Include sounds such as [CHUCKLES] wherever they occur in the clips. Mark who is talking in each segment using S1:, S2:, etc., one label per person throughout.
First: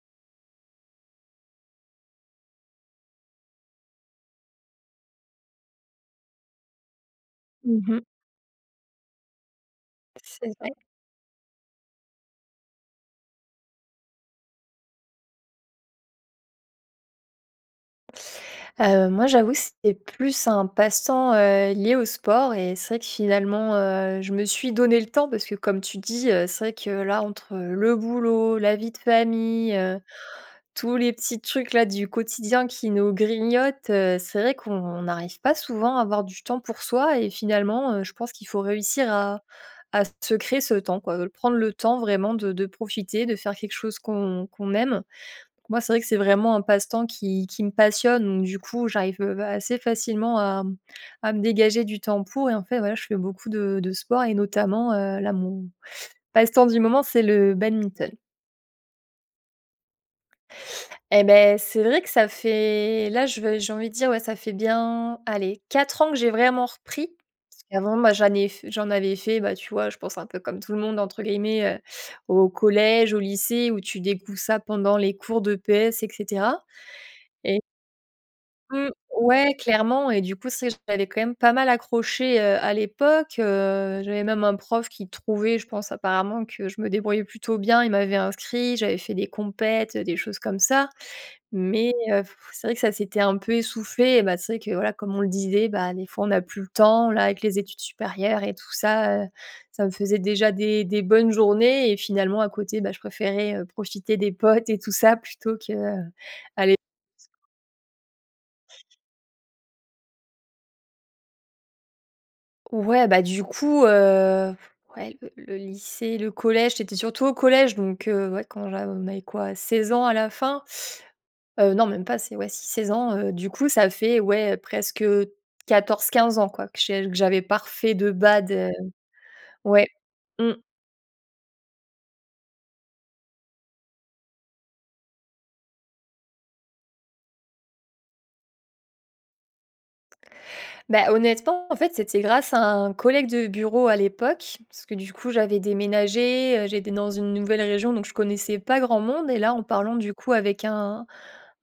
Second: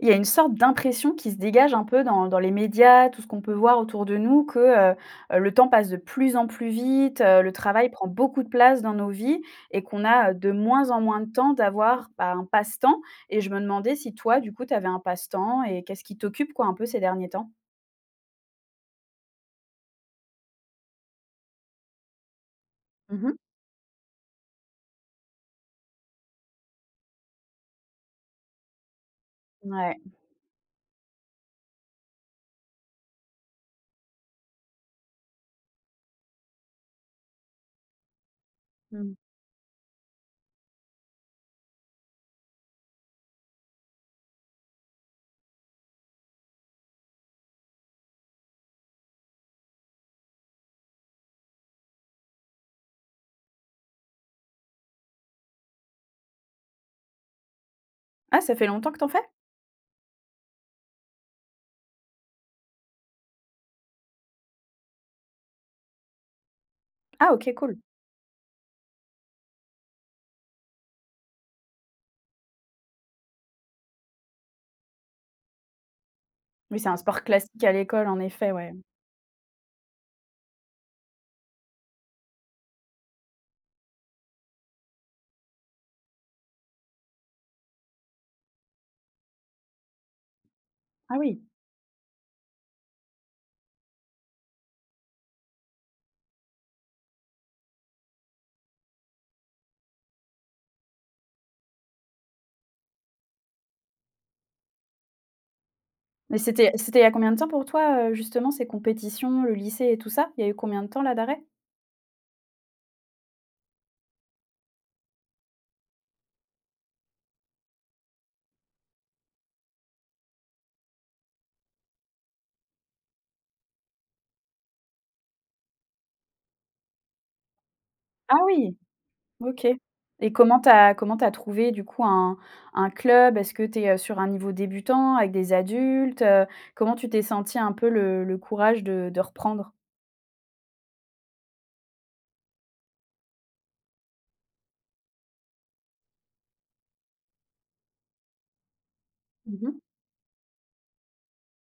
S1: Il y a une sorte d'impression qui se dégage un peu dans dans les médias, tout ce qu'on peut voir autour de nous, que, heu, heu, le temps passe de plus en plus vite, heu, le
S2: Mmh
S1: travail
S2: mh.
S1: prend beaucoup de place dans nos vies et qu'on a, heu, de
S2: C'est vrai.
S1: moins en moins de temps d'avoir, ben, un passe-temps. Et je me demandais si toi, du coup, tu avais un passe-temps et qu'est-ce qui t'occupe, quoi, un peu ces derniers temps?
S2: Heu, moi, j'avoue, c'est plus un passe-temps, heu, lié au sport et c'est vrai que
S1: Mmh mh.
S2: finalement, heu, je me suis donnée le temps parce que comme tu dis, heu, c'est vrai que là entre le boulot, la vie de famille, heu,
S1: Mouais.
S2: tous les petits trucs-là du quotidien qui nous grignotent, heu, c'est vrai qu'on n'arrive pas souvent à avoir du temps pour soi. Et finalement, heu, je pense qu'il faut réussir
S1: Mmh.
S2: à à se créer ce temps quoi, de prendre le temps vraiment de de profiter, de faire quelque chose qu'on qu'on aime. Pour moi, c'est vrai que c'est vraiment un passe-temps, qui qui me passionne, donc du coup, j'arrive, heu, assez facilement à, hem, à me dégager du temps pour et en fait, voilà, je fais beaucoup de de sport et notamment, heu, là, mon passe-temps du moment, c'est le badminton.
S1: Ah, ça fait longtemps que tu en fais?
S2: Et beh, c'est vrai que ça fait là, je veux j'ai envie de dire, ouais, ça fait bien, allez 4 ans que j'ai vraiment repris.
S1: Ah OK,
S2: Parce
S1: cool.
S2: qu'avant, ben, j'en ai f j'en avais fait, bah, tu vois je pense un peu comme tout le monde entre guillemets, heu, au collège au lycée où tu découvres ça pendant les cours d'EPS et cetera
S1: Oui c'est un sport
S2: et
S1: classique à l'école en effet ouais.
S2: Mmh, ouais clairement et du coup c'est vrai j'avais quand même pas mal accroché, heu, à l'époque, heu, j'avais même un prof qui trouvait je pense, apparemment, que je me débrouillais plutôt bien, il m'avait inscrit, j'avais fait des compètes, heu, des choses comme ça!
S1: Ah oui.
S2: Mais c'est vrai, heu, que ça s'était un peu essoufflé et ben, c'est vrai que, voilà, comme on le disait, bah, des fois on n'a plus le temps là avec les études supérieures et tout ça, heu, ça me faisait déjà des des bonnes journées et finalement à côté, beh, je préférais, heu, profiter des potes et tout ça plutôt que, heu,
S1: Mais c'était
S2: aller
S1: c'était il y a combien de temps pour toi, heu, justement ces compétitions le lycée et tout ça? Il y a eu combien de temps là d'arrêt?
S2: Ouais, bah, du coup, heu, f ouais le le lycée, le collège, c'était surtout au collège donc, heu, ouais quand j'a on a eu quoi 16 ans à la fin, heu, non même pas c'est ouais si, 16 ans, heu, du coup ça fait ouais presque, heu, 14-15 ans quoi, que j que j'avais pas refait de
S1: Ah
S2: badminton, heu,
S1: oui! OK
S2: ouais.
S1: et
S2: Mmh.
S1: comment tu as comment tu as trouvé du coup un un club? Est-ce que tu es, heu, sur un niveau débutant avec des adultes, heu? Comment tu t'es sentie un peu le le courage de de reprendre?
S2: Beh, honnêtement en fait, c'était grâce à un collègue de bureau à l'époque, parce que du coup j'avais déménagé, heu, j'étais dans une nouvelle région donc je connaissais pas grand monde et là,
S1: Mmh
S2: en
S1: mh.
S2: parlant du coup avec un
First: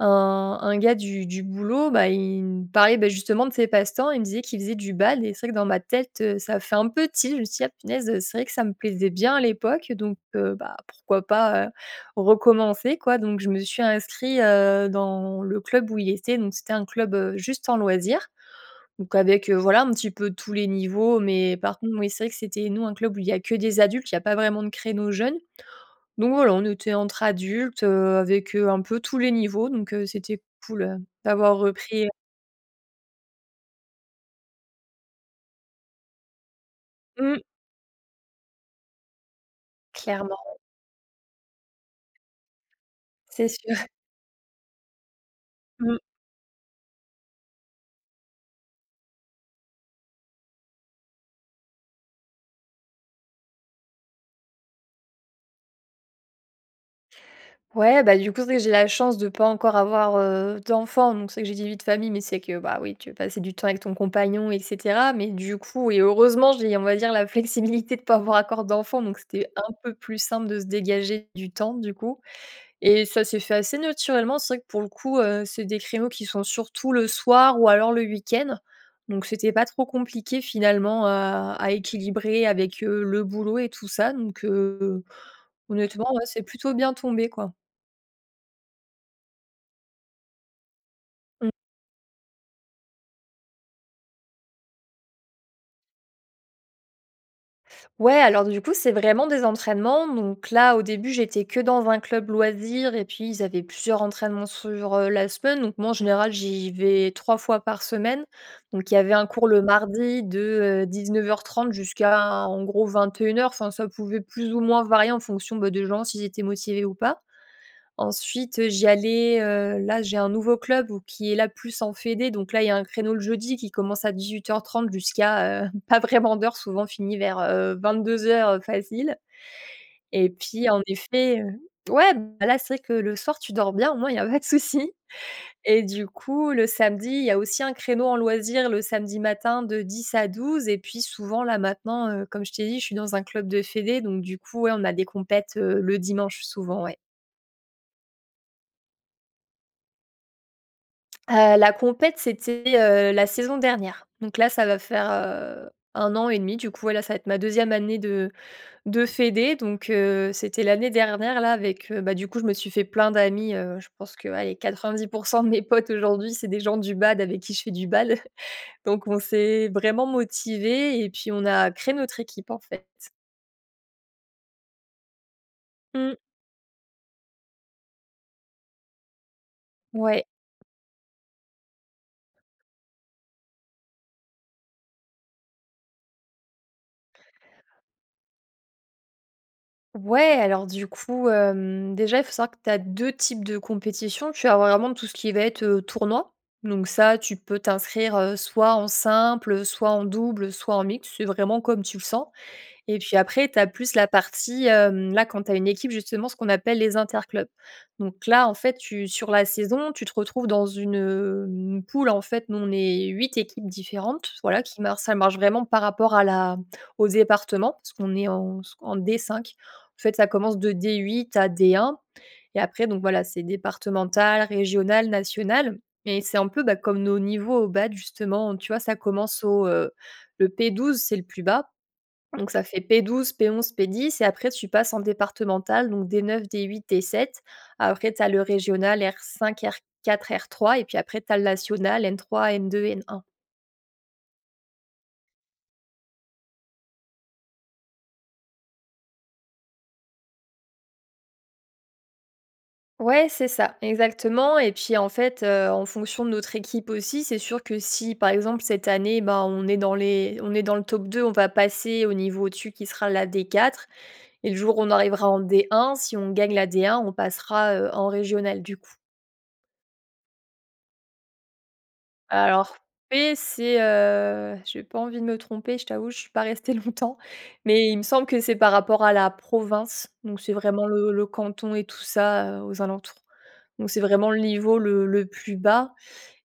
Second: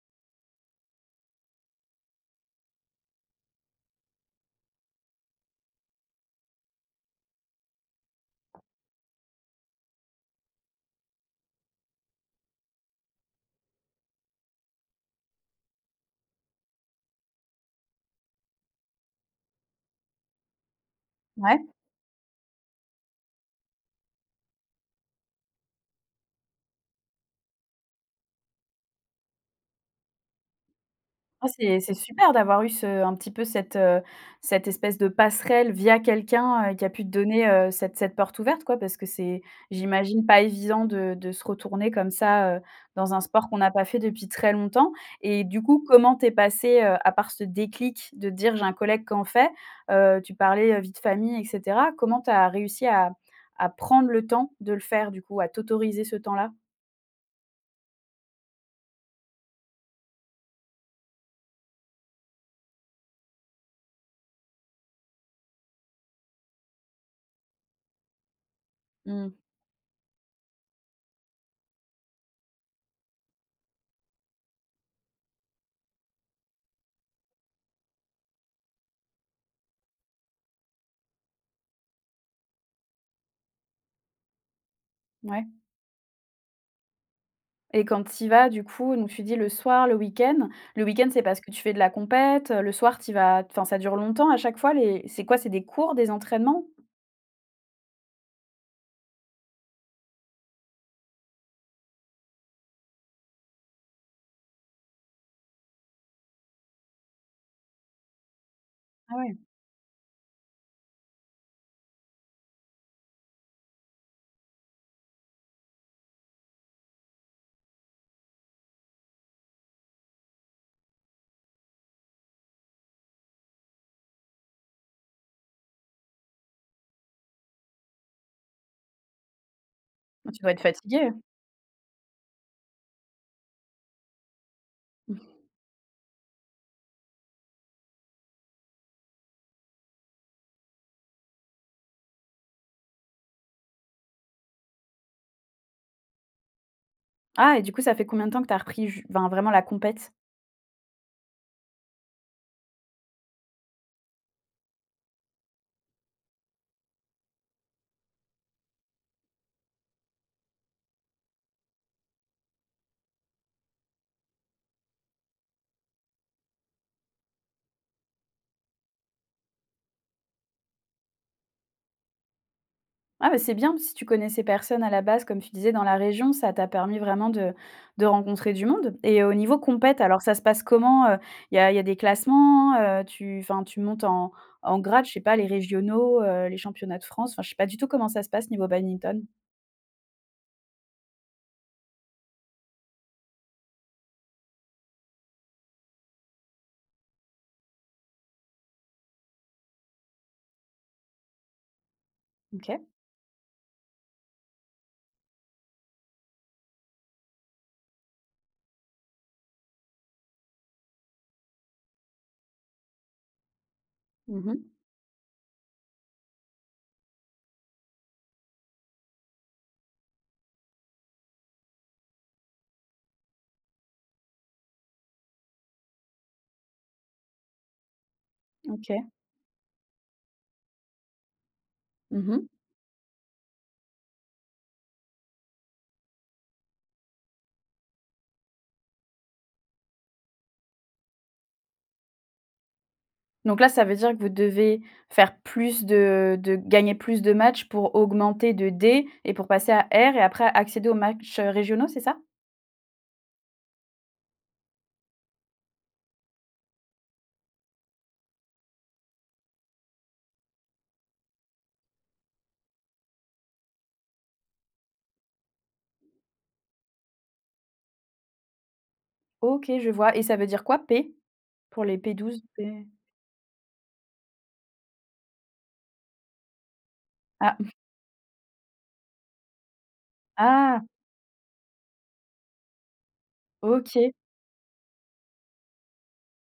S2: un un gars du du boulot, bah, il me parlait, bah, justement de ses passe-temps, il me disait qu'il faisait du badminton et c'est vrai que dans ma tête, heu, ça fait un peu tilt, je me suis dit: «Ah punaise, heu, c'est vrai que ça me plaisait bien à l'époque donc, heu, bah, pourquoi pas, heu, recommencer quoi?». Donc je me suis inscrit, heu, dans le club où il était. Donc c'était un club, heu, juste en loisir. Donc avec, heu, voilà un petit peu tous les niveaux mais
S1: Ouais.
S2: par contre, oui c'est vrai que c'était nous un club où il y a que des adultes, il y a pas vraiment de créneau jeunes. Donc voilà, on était entre adultes, heu, avec, heu, un peu tous les niveaux, donc, heu, c'était cool, heu,
S1: Ah
S2: d'avoir
S1: c'est c'est
S2: repris, heu.
S1: super d'avoir eu ce un petit peu cette, heu, cette espèce de passerelle via quelqu'un, heu, qui a pu te
S2: Mmh.
S1: donner, heu, cette cette porte ouverte quoi parce que c'est j'imagine pas
S2: Clairement.
S1: évident de de se retourner comme ça, heu, dans un
S2: C'est
S1: sport
S2: sûr.
S1: qu'on n'a pas
S2: [CHUCKLES]
S1: fait depuis très longtemps et du coup
S2: Mmh.
S1: comment tu es passée, heu, à part ce déclic de dire: «J'ai un collègue qui en fait». Heu, tu parlais, heu, vie de famille et cetera, comment tu as réussi à à prendre le temps de le faire du coup? À t'autoriser ce temps-là?
S2: Ouais, bah, du coup c'est vrai que j'ai la chance de pas encore avoir, heu, d'enfant donc c'est que j'ai dit: "vie de famille" mais c'est que, bah, oui tu veux passer du temps avec ton compagnon et cetera mais du coup et heureusement j'ai on va dire la flexibilité de pas avoir encore d'enfant donc
S1: Mmh.
S2: c'était un peu plus simple de se dégager du temps du coup et ça s'est fait assez naturellement. C'est vrai que pour le coup, heu, c'est des créneaux qui sont surtout le soir ou alors le week-end. Donc c'était pas trop compliqué finalement à à équilibrer avec, heu, le boulot et tout ça donc, heu, heu,
S1: Ouais.
S2: honnêtement ouais c'est plutôt bien tombé quoi.
S1: Et quand tu y vas du coup, donc tu dis le soir le week-end. Le week-end c'est parce
S2: Mmh.
S1: que tu fais de la compète, heu, le soir tu y vas, enfin, ça dure longtemps à chaque fois? Les c'est quoi? C'est des cours, des entraînements?
S2: Ouais alors du coup c'est vraiment des entraînements. Donc là, au début j'étais que dans un club loisir et puis ils avaient plusieurs entraînements sur, heu, la semaine donc moi en général j'y vais 3 fois par semaine. Donc il y avait
S1: Ah
S2: un
S1: ouais.
S2: cours le mardi de, heu, 19:30 jusqu'à en gros 21:00. Enfin ça pouvait plus ou moins varier en fonction, beh, des gens s'ils étaient motivés ou pas. Ensuite, heu, j'y allais, heu, là, j'ai un nouveau club où qui est là plus en fédération donc là il y a un créneau le jeudi qui commence à 18:30 jusqu'à, heu, pas vraiment d'heure souvent on finit vers, heu, 22:00, heu, facile et
S1: Bah, tu dois être
S2: puis en
S1: fatiguée, hein?
S2: effet, heu ouais, beh, là c'est que le soir tu dors bien au moins il y a pas de souci.
S1: [CHUCKLES]
S2: et du coup le samedi il y a aussi un créneau en loisir le samedi matin de 10 à 12 et puis souvent là maintenant, heu, comme je t'ai dit, je suis dans un club de fédé donc du coup, ouais, on a des compètes, heu, le dimanche souvent, ouais.
S1: Ah et du coup ça fait combien de temps que tu as repris ju enfin vraiment la compétition?
S2: Heu, la compète c'était, heu, la saison dernière. Donc là ça va faire, heu, 1 an et 1/2 du coup. Ouais là, ça va être ma 2e année de de fédé. Donc, heu, c'était l'année dernière là avec, heu bah, du coup je me suis fait plein d'amis, heu, je pense que allez 90 % de mes potes aujourd'hui c'est des gens du badminton avec qui je fais du bal. Donc on s'est vraiment motivés et puis on a créé notre équipe en fait.
S1: Ah, bah, c'est bien, si tu connaissais personne à la base comme tu disais dans la
S2: Mmh.
S1: région. Ça t'a permis vraiment de de rencontrer du monde. Et au niveau compète alors
S2: Ouais.
S1: ça se passe comment, heu? Il y a il y a des classements, heu? Tu enfin tu montes en en grade je sais pas les régionaux, heu, les championnats de France? Enfin, je sais pas du tout comment ça se passe niveau badminton.
S2: Ouais, alors du coup, hem, déjà il faut savoir que tu as 2 types de compétition. Tu as vraiment tout ce qui va être, heu, tournoi, donc ça tu peux t'inscrire, heu, soit en simple, heu, soit en double, heu, soit en mixte, c'est vraiment comme tu le sens.
S1: OK.
S2: Et puis après tu as plus la partie, hem, là quand tu as une équipe justement, ce qu'on appelle les interclubs. Donc là en fait tu sur la saison tu te retrouves dans une, hem, poule en fait nous on est 8 équipes différentes
S1: Mmh
S2: voilà
S1: mh.
S2: qui mar ça marche vraiment par rapport à la au département parce qu'on est en s en D5. En fait ça commence de D8 à D1 et après donc voilà c'est départemental, régional, national et c'est un peu, bah, comme nos niveaux au badminton justement tu vois ça
S1: OK.
S2: commence au, heu, le P12 c'est le plus bas
S1: Mmh mh.
S2: donc ça fait: P12, P11, P10. Et après tu passes en départemental donc D9, D8, D7. Après tu as le régional R5 R4 R3 et puis après tu as le national N3 N2 N1.
S1: Donc là ça veut dire que vous devez faire plus de de gagner plus de matchs pour augmenter de D et pour passer à R et après à accéder aux matchs, heu, régionaux c'est ça?
S2: Ouais, c'est ça exactement et puis en fait, heu, en fonction de notre équipe aussi c'est sûr que si par exemple cette année, bah, on est dans les on est dans le top 2 on va passer au niveau au dessus qui sera la D4. Et le jour où on arrivera en D1, si on gagne la D1, on passera, heu, en régionale du coup.
S1: OK, je vois et ça veut dire quoi P? Pour les P12,
S2: Alors
S1: P
S2: P c'est, heu j'ai pas envie de me tromper, je t'avoue, je suis pas restée longtemps.
S1: Ah. [CHUCKLES]
S2: Mais il me semble que c'est par rapport à la province, donc c'est
S1: Ah!
S2: vraiment le le canton et tout ça, heu, aux alentours. Donc c'est
S1: OK.
S2: vraiment le niveau le le plus bas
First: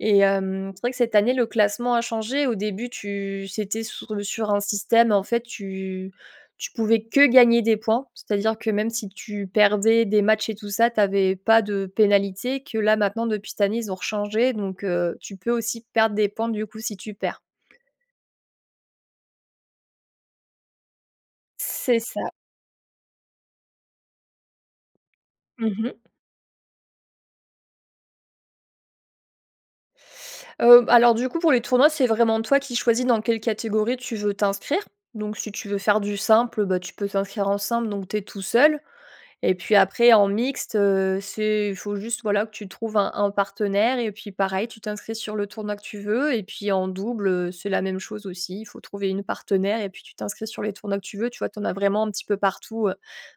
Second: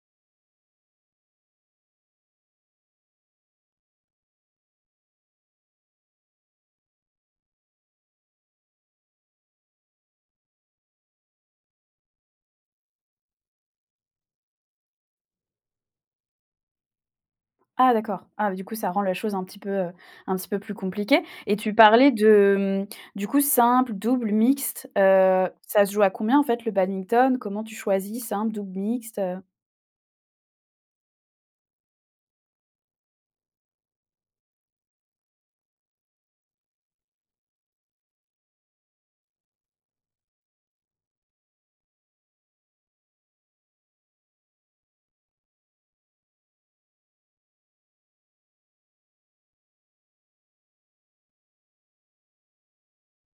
S2: et hem, c'est vrai que cette année le classement a changé. Au début tu c'était sur le sur un système en fait tu tu pouvais que gagner des points, c'est-à-dire que même si tu perdais des matchs et tout ça, tu avais pas de pénalité, que là maintenant depuis cette année ils ont rechangé donc, heu, tu peux aussi perdre des points du coup si tu perds.
S1: Ah d'accord, ah bah, du coup ça rend les choses un petit peu, heu, un petit peu plus compliquées. Et tu
S2: C'est
S1: parlais
S2: ça.
S1: de, mmh, du coup simple double mixte, heu,
S2: Mmh
S1: ça se
S2: mh.
S1: joue à combien en fait le badminton? Comment tu choisis simple double mixte, heu?
S2: Heu, alors, du coup, pour les tournois c'est vraiment toi qui choisis dans quelle catégorie tu veux t'inscrire. Donc, si tu veux faire du simple, bah, tu peux t'inscrire en simple, donc tu es tout seul. Et puis, après, en mixte, heu, c'est, faut juste, voilà, que tu trouves un un partenaire. Et puis, pareil, tu t'inscris sur le tournoi que tu veux. Et puis, en double c'est la même chose aussi, il faut trouver une partenaire et puis tu t'inscris sur les tournois que tu veux. Tu vois, tu en as vraiment un petit peu partout, heu,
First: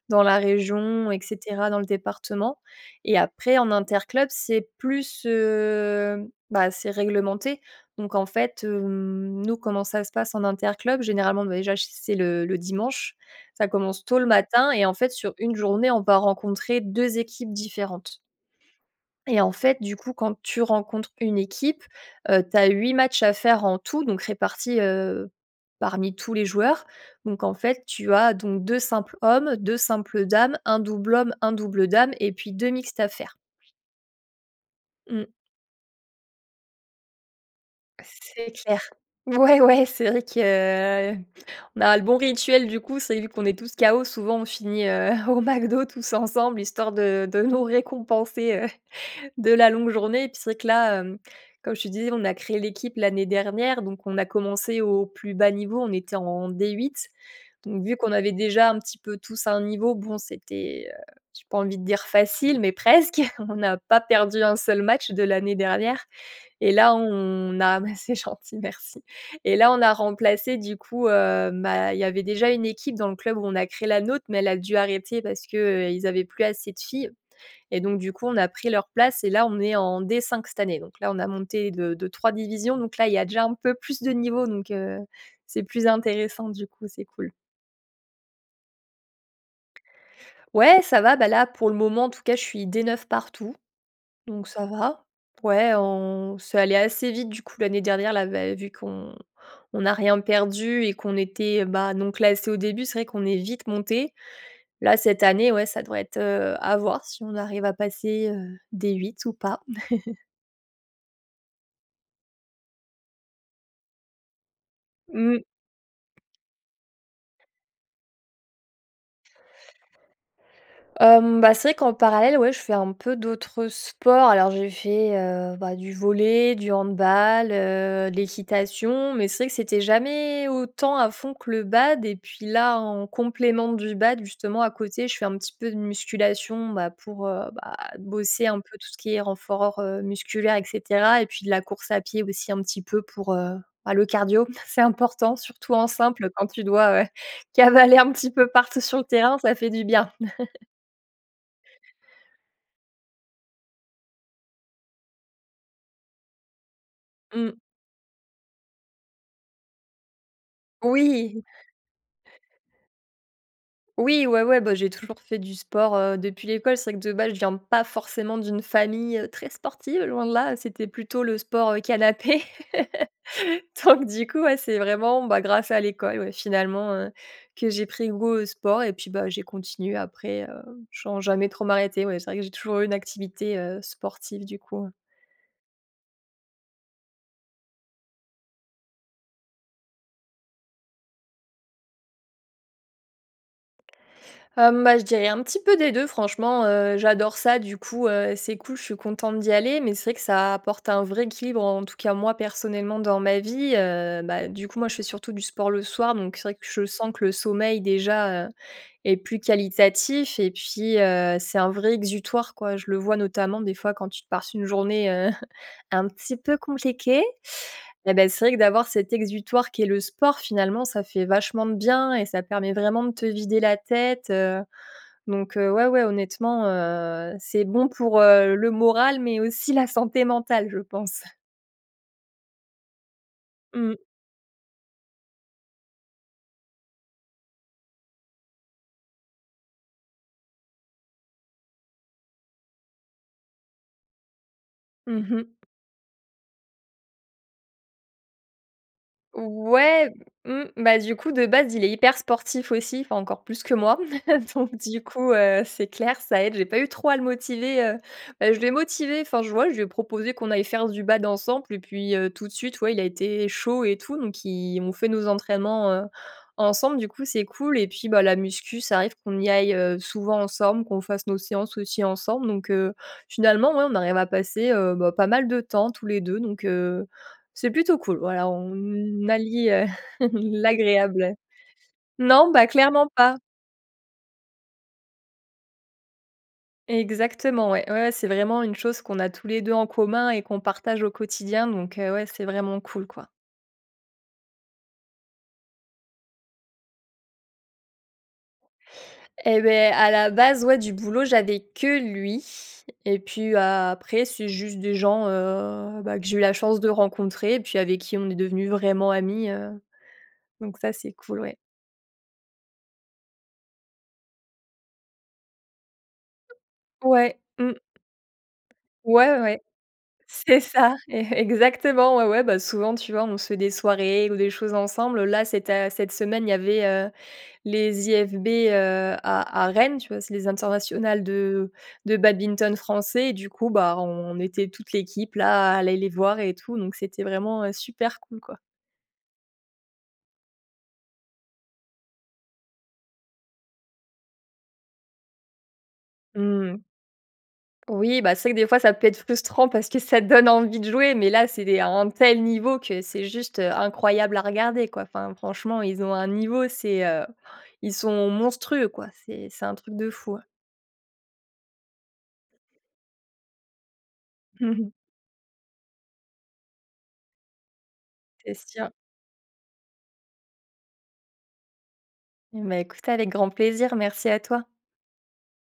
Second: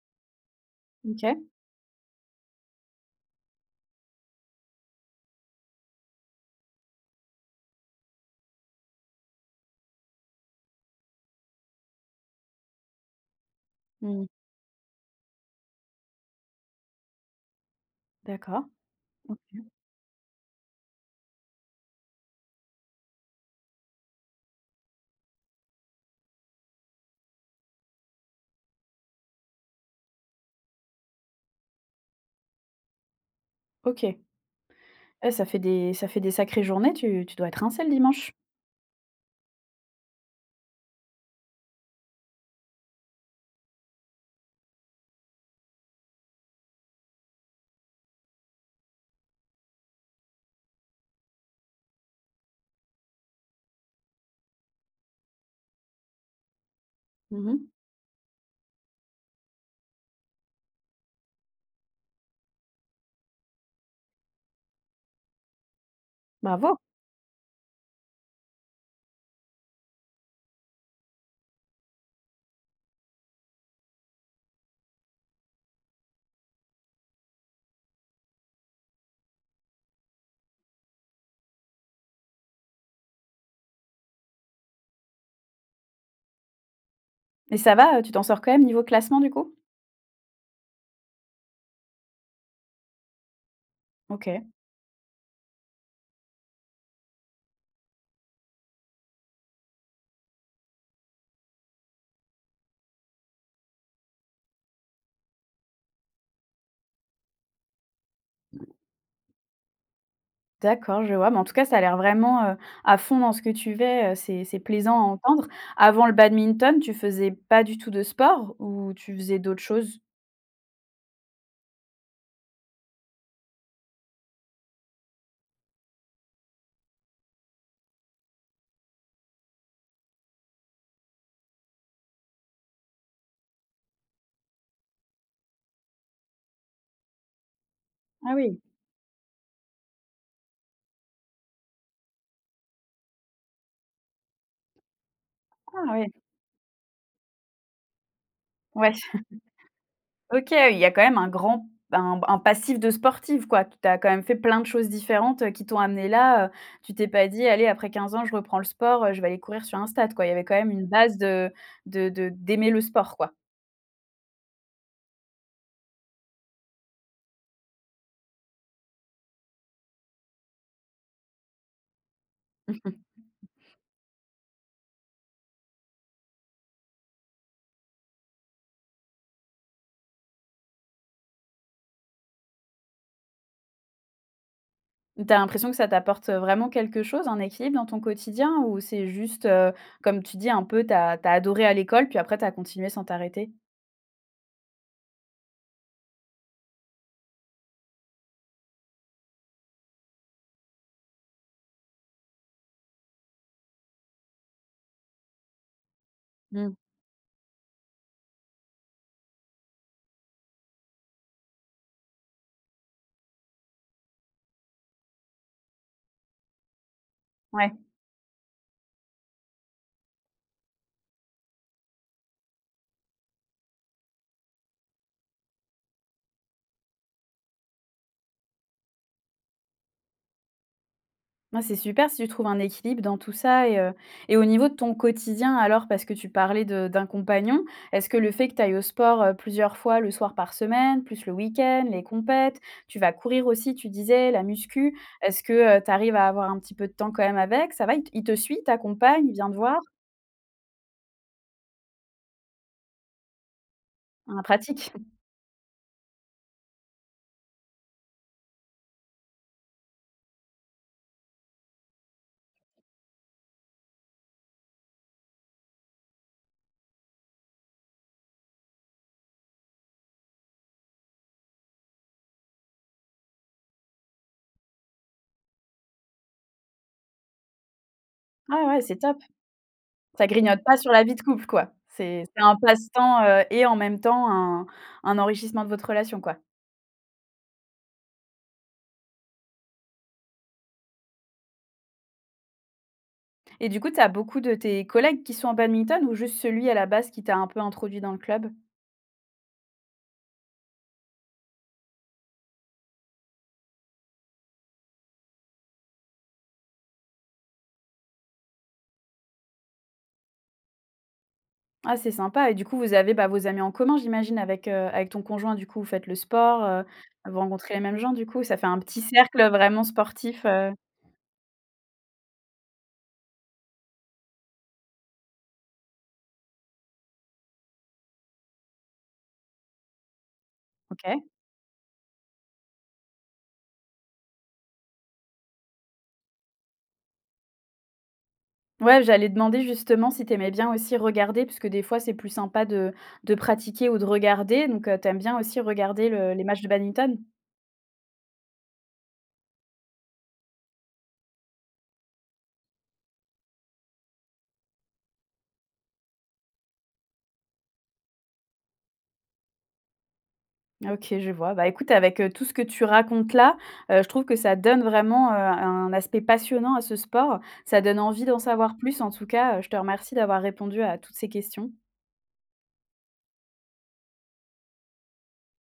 S2: dans la région et
S1: OK.
S2: cetera, dans le département. Et après, en interclub, c'est plus, heu, bah, c'est réglementé. Donc, en fait, hem, nous, comment ça se passe en interclub? Généralement, bah déjà, c'est le le dimanche, ça commence tôt le
S1: Mmh.
S2: matin et, en fait, sur une journée, on va rencontrer 2 équipes différentes
S1: D'accord. Mmh
S2: et en
S1: mh.
S2: fait, du coup, quand tu rencontres une équipe, heu, tu as 8 matchs à faire en tout, donc répartis, heu, parmi tous les joueurs. Donc, en fait, tu as donc 2 simples hommes, 2 simples dames, un double homme, un double dame et puis 2 mixtes à faire.
S1: OK.
S2: Mmh.
S1: Ouais, ça fait des ça fait des sacrées journées. Tu tu dois être rincé le dimanche.
S2: C'est clair. Ouais, ouais! C'est vrai que heu, on a le bon rituel, du coup. C'est vu qu'on est tous chaos, souvent, on finit, heu, au McDo tous ensemble, histoire de de nous récompenser, heu de la longue journée. Puis, c'est que là, comme tu disais, on a créé l'équipe l'année dernière, donc on a commencé au plus bas niveau. On était en D8.
S1: Mmh mh.
S2: Donc, vu qu'on avait déjà un petit peu tous à un niveau, bon, c'était, heu, j'ai pas envie de dire facile, mais presque. On n'a pas perdu un seul match de l'année dernière. Et
S1: Bravo!
S2: là, on a c'est gentil, merci et là, on a remplacé, du coup heu, bah, il y avait déjà une équipe dans le club où on a créé la nôtre, mais elle a dû arrêter parce qu'ils avaient plus assez de filles. Et donc, du coup, on a pris leur place. Et là, on est en D5 cette année. Donc là, on a monté de de 3 divisions, donc là, il y a déjà un peu plus de niveau. Donc, heu, c'est plus intéressant, du coup, c'est cool.
S1: Et ça va, heu, tu t'en sors quand même niveau classement, du coup?
S2: Ouais, ça va! Là, pour le moment, en tout cas, je suis D9 partout.
S1: OK.
S2: Donc ça va. Ouais, on c'est allé assez vite, du coup, l'année dernière. Là, vu qu'on on n'a rien perdu et qu'on était, bah, non classés au début, c'est vrai qu'on est vite montés. Là, cette année, ouais, ça doit être, heu, à voir si on arrive à passer, heu, D8 ou pas. [CHUCKLES]
S1: D'accord, je vois. Mais en tout cas, ça a l'air vraiment, heu, à fond dans ce que tu fais, heu, c'est c'est plaisant à
S2: Mmh.
S1: entendre. Avant le Badminton, tu faisais pas du tout de sport ou tu faisais d'autres choses?
S2: Hem, bah, c'est vrai qu'en parallèle, ouais, je fais un peu d'autres sports. Alors, j'ai fait, heu, bah, du volley, du handball, heu, de l'équitation. Mais c'est vrai que c'était jamais autant à fond que le bad. Et puis là, en complément du bad, justement, à côté, je fais un petit peu de musculation, bah, pour, heu, bah, heu,
S1: Ah
S2: bosser
S1: oui.
S2: un peu tout qui est renfort musculaire et cetera. Et puis de la course à pied aussi un petit peu pour, heu, bah, le cardio. C'est important, surtout
S1: Ah
S2: en
S1: oui.
S2: simple, quand tu dois, heu, cavaler un petit peu partout
S1: Ouais.
S2: sur le terrain, ça fait du bien.
S1: [CHUCKLES] OK, il y a quand même un grand un un passif de sportif, quoi. Tu as quand même fait plein de choses différentes qui t'ont amené là, heu. Tu t'es pas dit:
S2: Mmh.
S1: «Allez, après 15 ans, je reprends le sport, heu, je vais aller courir sur un stade», quoi. Il y avait quand même une base
S2: Oui!
S1: de, de de d'aimer le sport, quoi.
S2: Oui, ouais, ouais. Ben, j'ai toujours fait du sport, heu, depuis l'école. C'est vrai que, de base, je viens pas forcément d'une famille très sportive, loin de là. C'était plutôt le sport canapé.
S1: Mmh mh.
S2: [LAUGHS] Donc, du coup, ouais, c'est vraiment, bah, grâce à l'école, ouais, finalement, heu, que j'ai pris goût au sport. Et puis, bah, j'ai continué après, heu sans jamais trop m'arrêter. Ouais, c'est vrai que j'ai toujours eu une activité, heu, sportive, du coup.
S1: Tu as l'impression que ça t'apporte vraiment quelque chose en équilibre dans ton quotidien ou c'est juste, heu, comme tu dis, un peu tu as tu as adoré à l'école puis après tu as continué sans t'arrêter?
S2: Hum, bah, je dirais un petit peu des 2, franchement, heu, j'adore ça, du coup, heu, c'est cool, je suis contente d'y aller. Mais c'est vrai que ça apporte un vrai équilibre, en tout cas, moi, personnellement, dans ma vie, heu. Bah, du coup, moi, je fais surtout du sport le soir, donc c'est vrai que
S1: Mmh.
S2: je sens que le sommeil, déjà, heu, est plus qualitatif. Et puis, heu, c'est un vrai exutoire, quoi. Je le vois notamment, des fois, quand tu passes une journée, heu, un petit peu compliquée
S1: Ouais.
S2: et bah, c'est vrai que d'avoir cet exutoire qui est le sport, finalement, ça fait vachement de bien et ça permet vraiment de te vider la tête. Donc, heu, ouais, ouais, honnêtement, heu, c'est bon pour, heu, le moral mais aussi la santé mentale, je pense.
S1: Bah, c'est super si tu trouves un équilibre dans tout ça et
S2: Mmh
S1: heu,
S2: mh.
S1: et au niveau de ton quotidien, alors? Parce que tu parlais de d'un compagnon. Est-ce que le fait que tu ailles au sport, heu, plusieurs fois le soir par semaine, plus le week-end, les compètes, tu vas courir aussi, tu disais, la musculation.
S2: Mmh
S1: Est-ce
S2: mh.
S1: que, heu, tu arrives à avoir un petit peu de temps quand même avec ça va, il te suit, il t'accompagne, il vient te voir?
S2: Ouais, mmh, bah, du coup, de base, il est hyper sportif aussi, enfin encore plus que moi.
S1: En
S2: [CHUCKLES] Donc,
S1: pratique.
S2: du coup, heu, c'est clair, ça aide. J'ai pas eu trop à le motiver, heu. Ben, je l'ai motivé enfin, je vois, je lui ai proposé qu'on aille faire du bad ensemble et puis, heu, tout de suite, ouais, il a été chaud et tout. Donc il on fait nos entraînements, heu, ensemble, du coup. C'est cool et puis, bah, la musculation, ça arrive qu'on y aille souvent ensemble, qu'on fasse nos séances aussi ensemble. Donc heu, finalement, ouais, on arrive à passer, heu, bah, pas mal de temps tous les 2 donc heu c'est plutôt cool voilà
S1: Ouais, ouais, c'est top.
S2: on allie
S1: Ça grignote pas sur la vie de
S2: l'agréable.
S1: couple quoi? C'est c'est
S2: Non,
S1: un
S2: bah, clairement
S1: passe-temps,
S2: pas.
S1: heu, et en même temps un un enrichissement de votre relation, quoi.
S2: Exactement, ouais, ouais, ouais c'est vraiment une chose qu'on a tous les 2 en commun et qu'on partage au quotidien donc, heu, ouais c'est vraiment cool quoi.
S1: Et du coup, tu as beaucoup de tes collègues qui sont en badminton ou juste celui, à la base, qui t'a un peu introduit dans le club?
S2: Et beh, à la base, ouais, du boulot j'avais que lui et puis, bah, après c'est juste des gens, heu, bah, que j'ai eu la chance de rencontrer, puis avec qui on est devenu vraiment amis, heu, donc ça, c'est cool, ouais.
S1: Ah, c'est sympa et du coup vous avez, bah, vos amis en commun, j'imagine, avec, heu, avec ton conjoint du coup, vous faites le sport, heu, vous
S2: Ouais, mmh.
S1: rencontrez les mêmes gens du coup, ça fait un petit
S2: Ouais ouais
S1: cercle
S2: ouais,
S1: vraiment sportif,
S2: c'est
S1: heu.
S2: ça, é-exactement, ouais, ouais, bah, souvent, tu vois, on se fait des soirées, ou des choses ensemble là, c'éta cette semaine il y avait, heu, les IFB, heu, à à Rennes tu vois? C'est les internationales
S1: OK.
S2: de de badminton français et du coup, bah, on on était, toute l'équipe, là, à aller les voir et tout donc c'était vraiment, heu, super cool quoi.
S1: Ouais, j'allais demander, justement, si tu aimais bien aussi regarder, parce que des fois c'est plus sympa de de pratiquer ou de regarder donc, heu, tu aimes bien aussi regarder le les matchs de
S2: Mmh.
S1: badminton?
S2: Oui, bah, c'est vrai que des fois ça peut être frustrant parce que ça donne envie de jouer, mais, là, c'est des à un tel niveau que c'est juste, heu, incroyable à regarder quoi, enfin, franchement ils ont un niveau, c'est, heu, ils sont monstrueux quoi, c'est c'est un truc de fou, heu.
S1: Ah OK, je vois, bah, écoute avec, heu, tout ce que tu racontes là, heu, je trouve que ça
S2: Mmh
S1: donne
S2: mh.
S1: vraiment, heu, un aspect passionnant à ce sport, ça donne envie d'en
S2: C'est
S1: savoir
S2: sûr.
S1: plus en tout cas, heu, je te remercie d'avoir répondu à toutes ces questions.
S2: Mmh, bah, écoute avec grand plaisir. Merci à toi.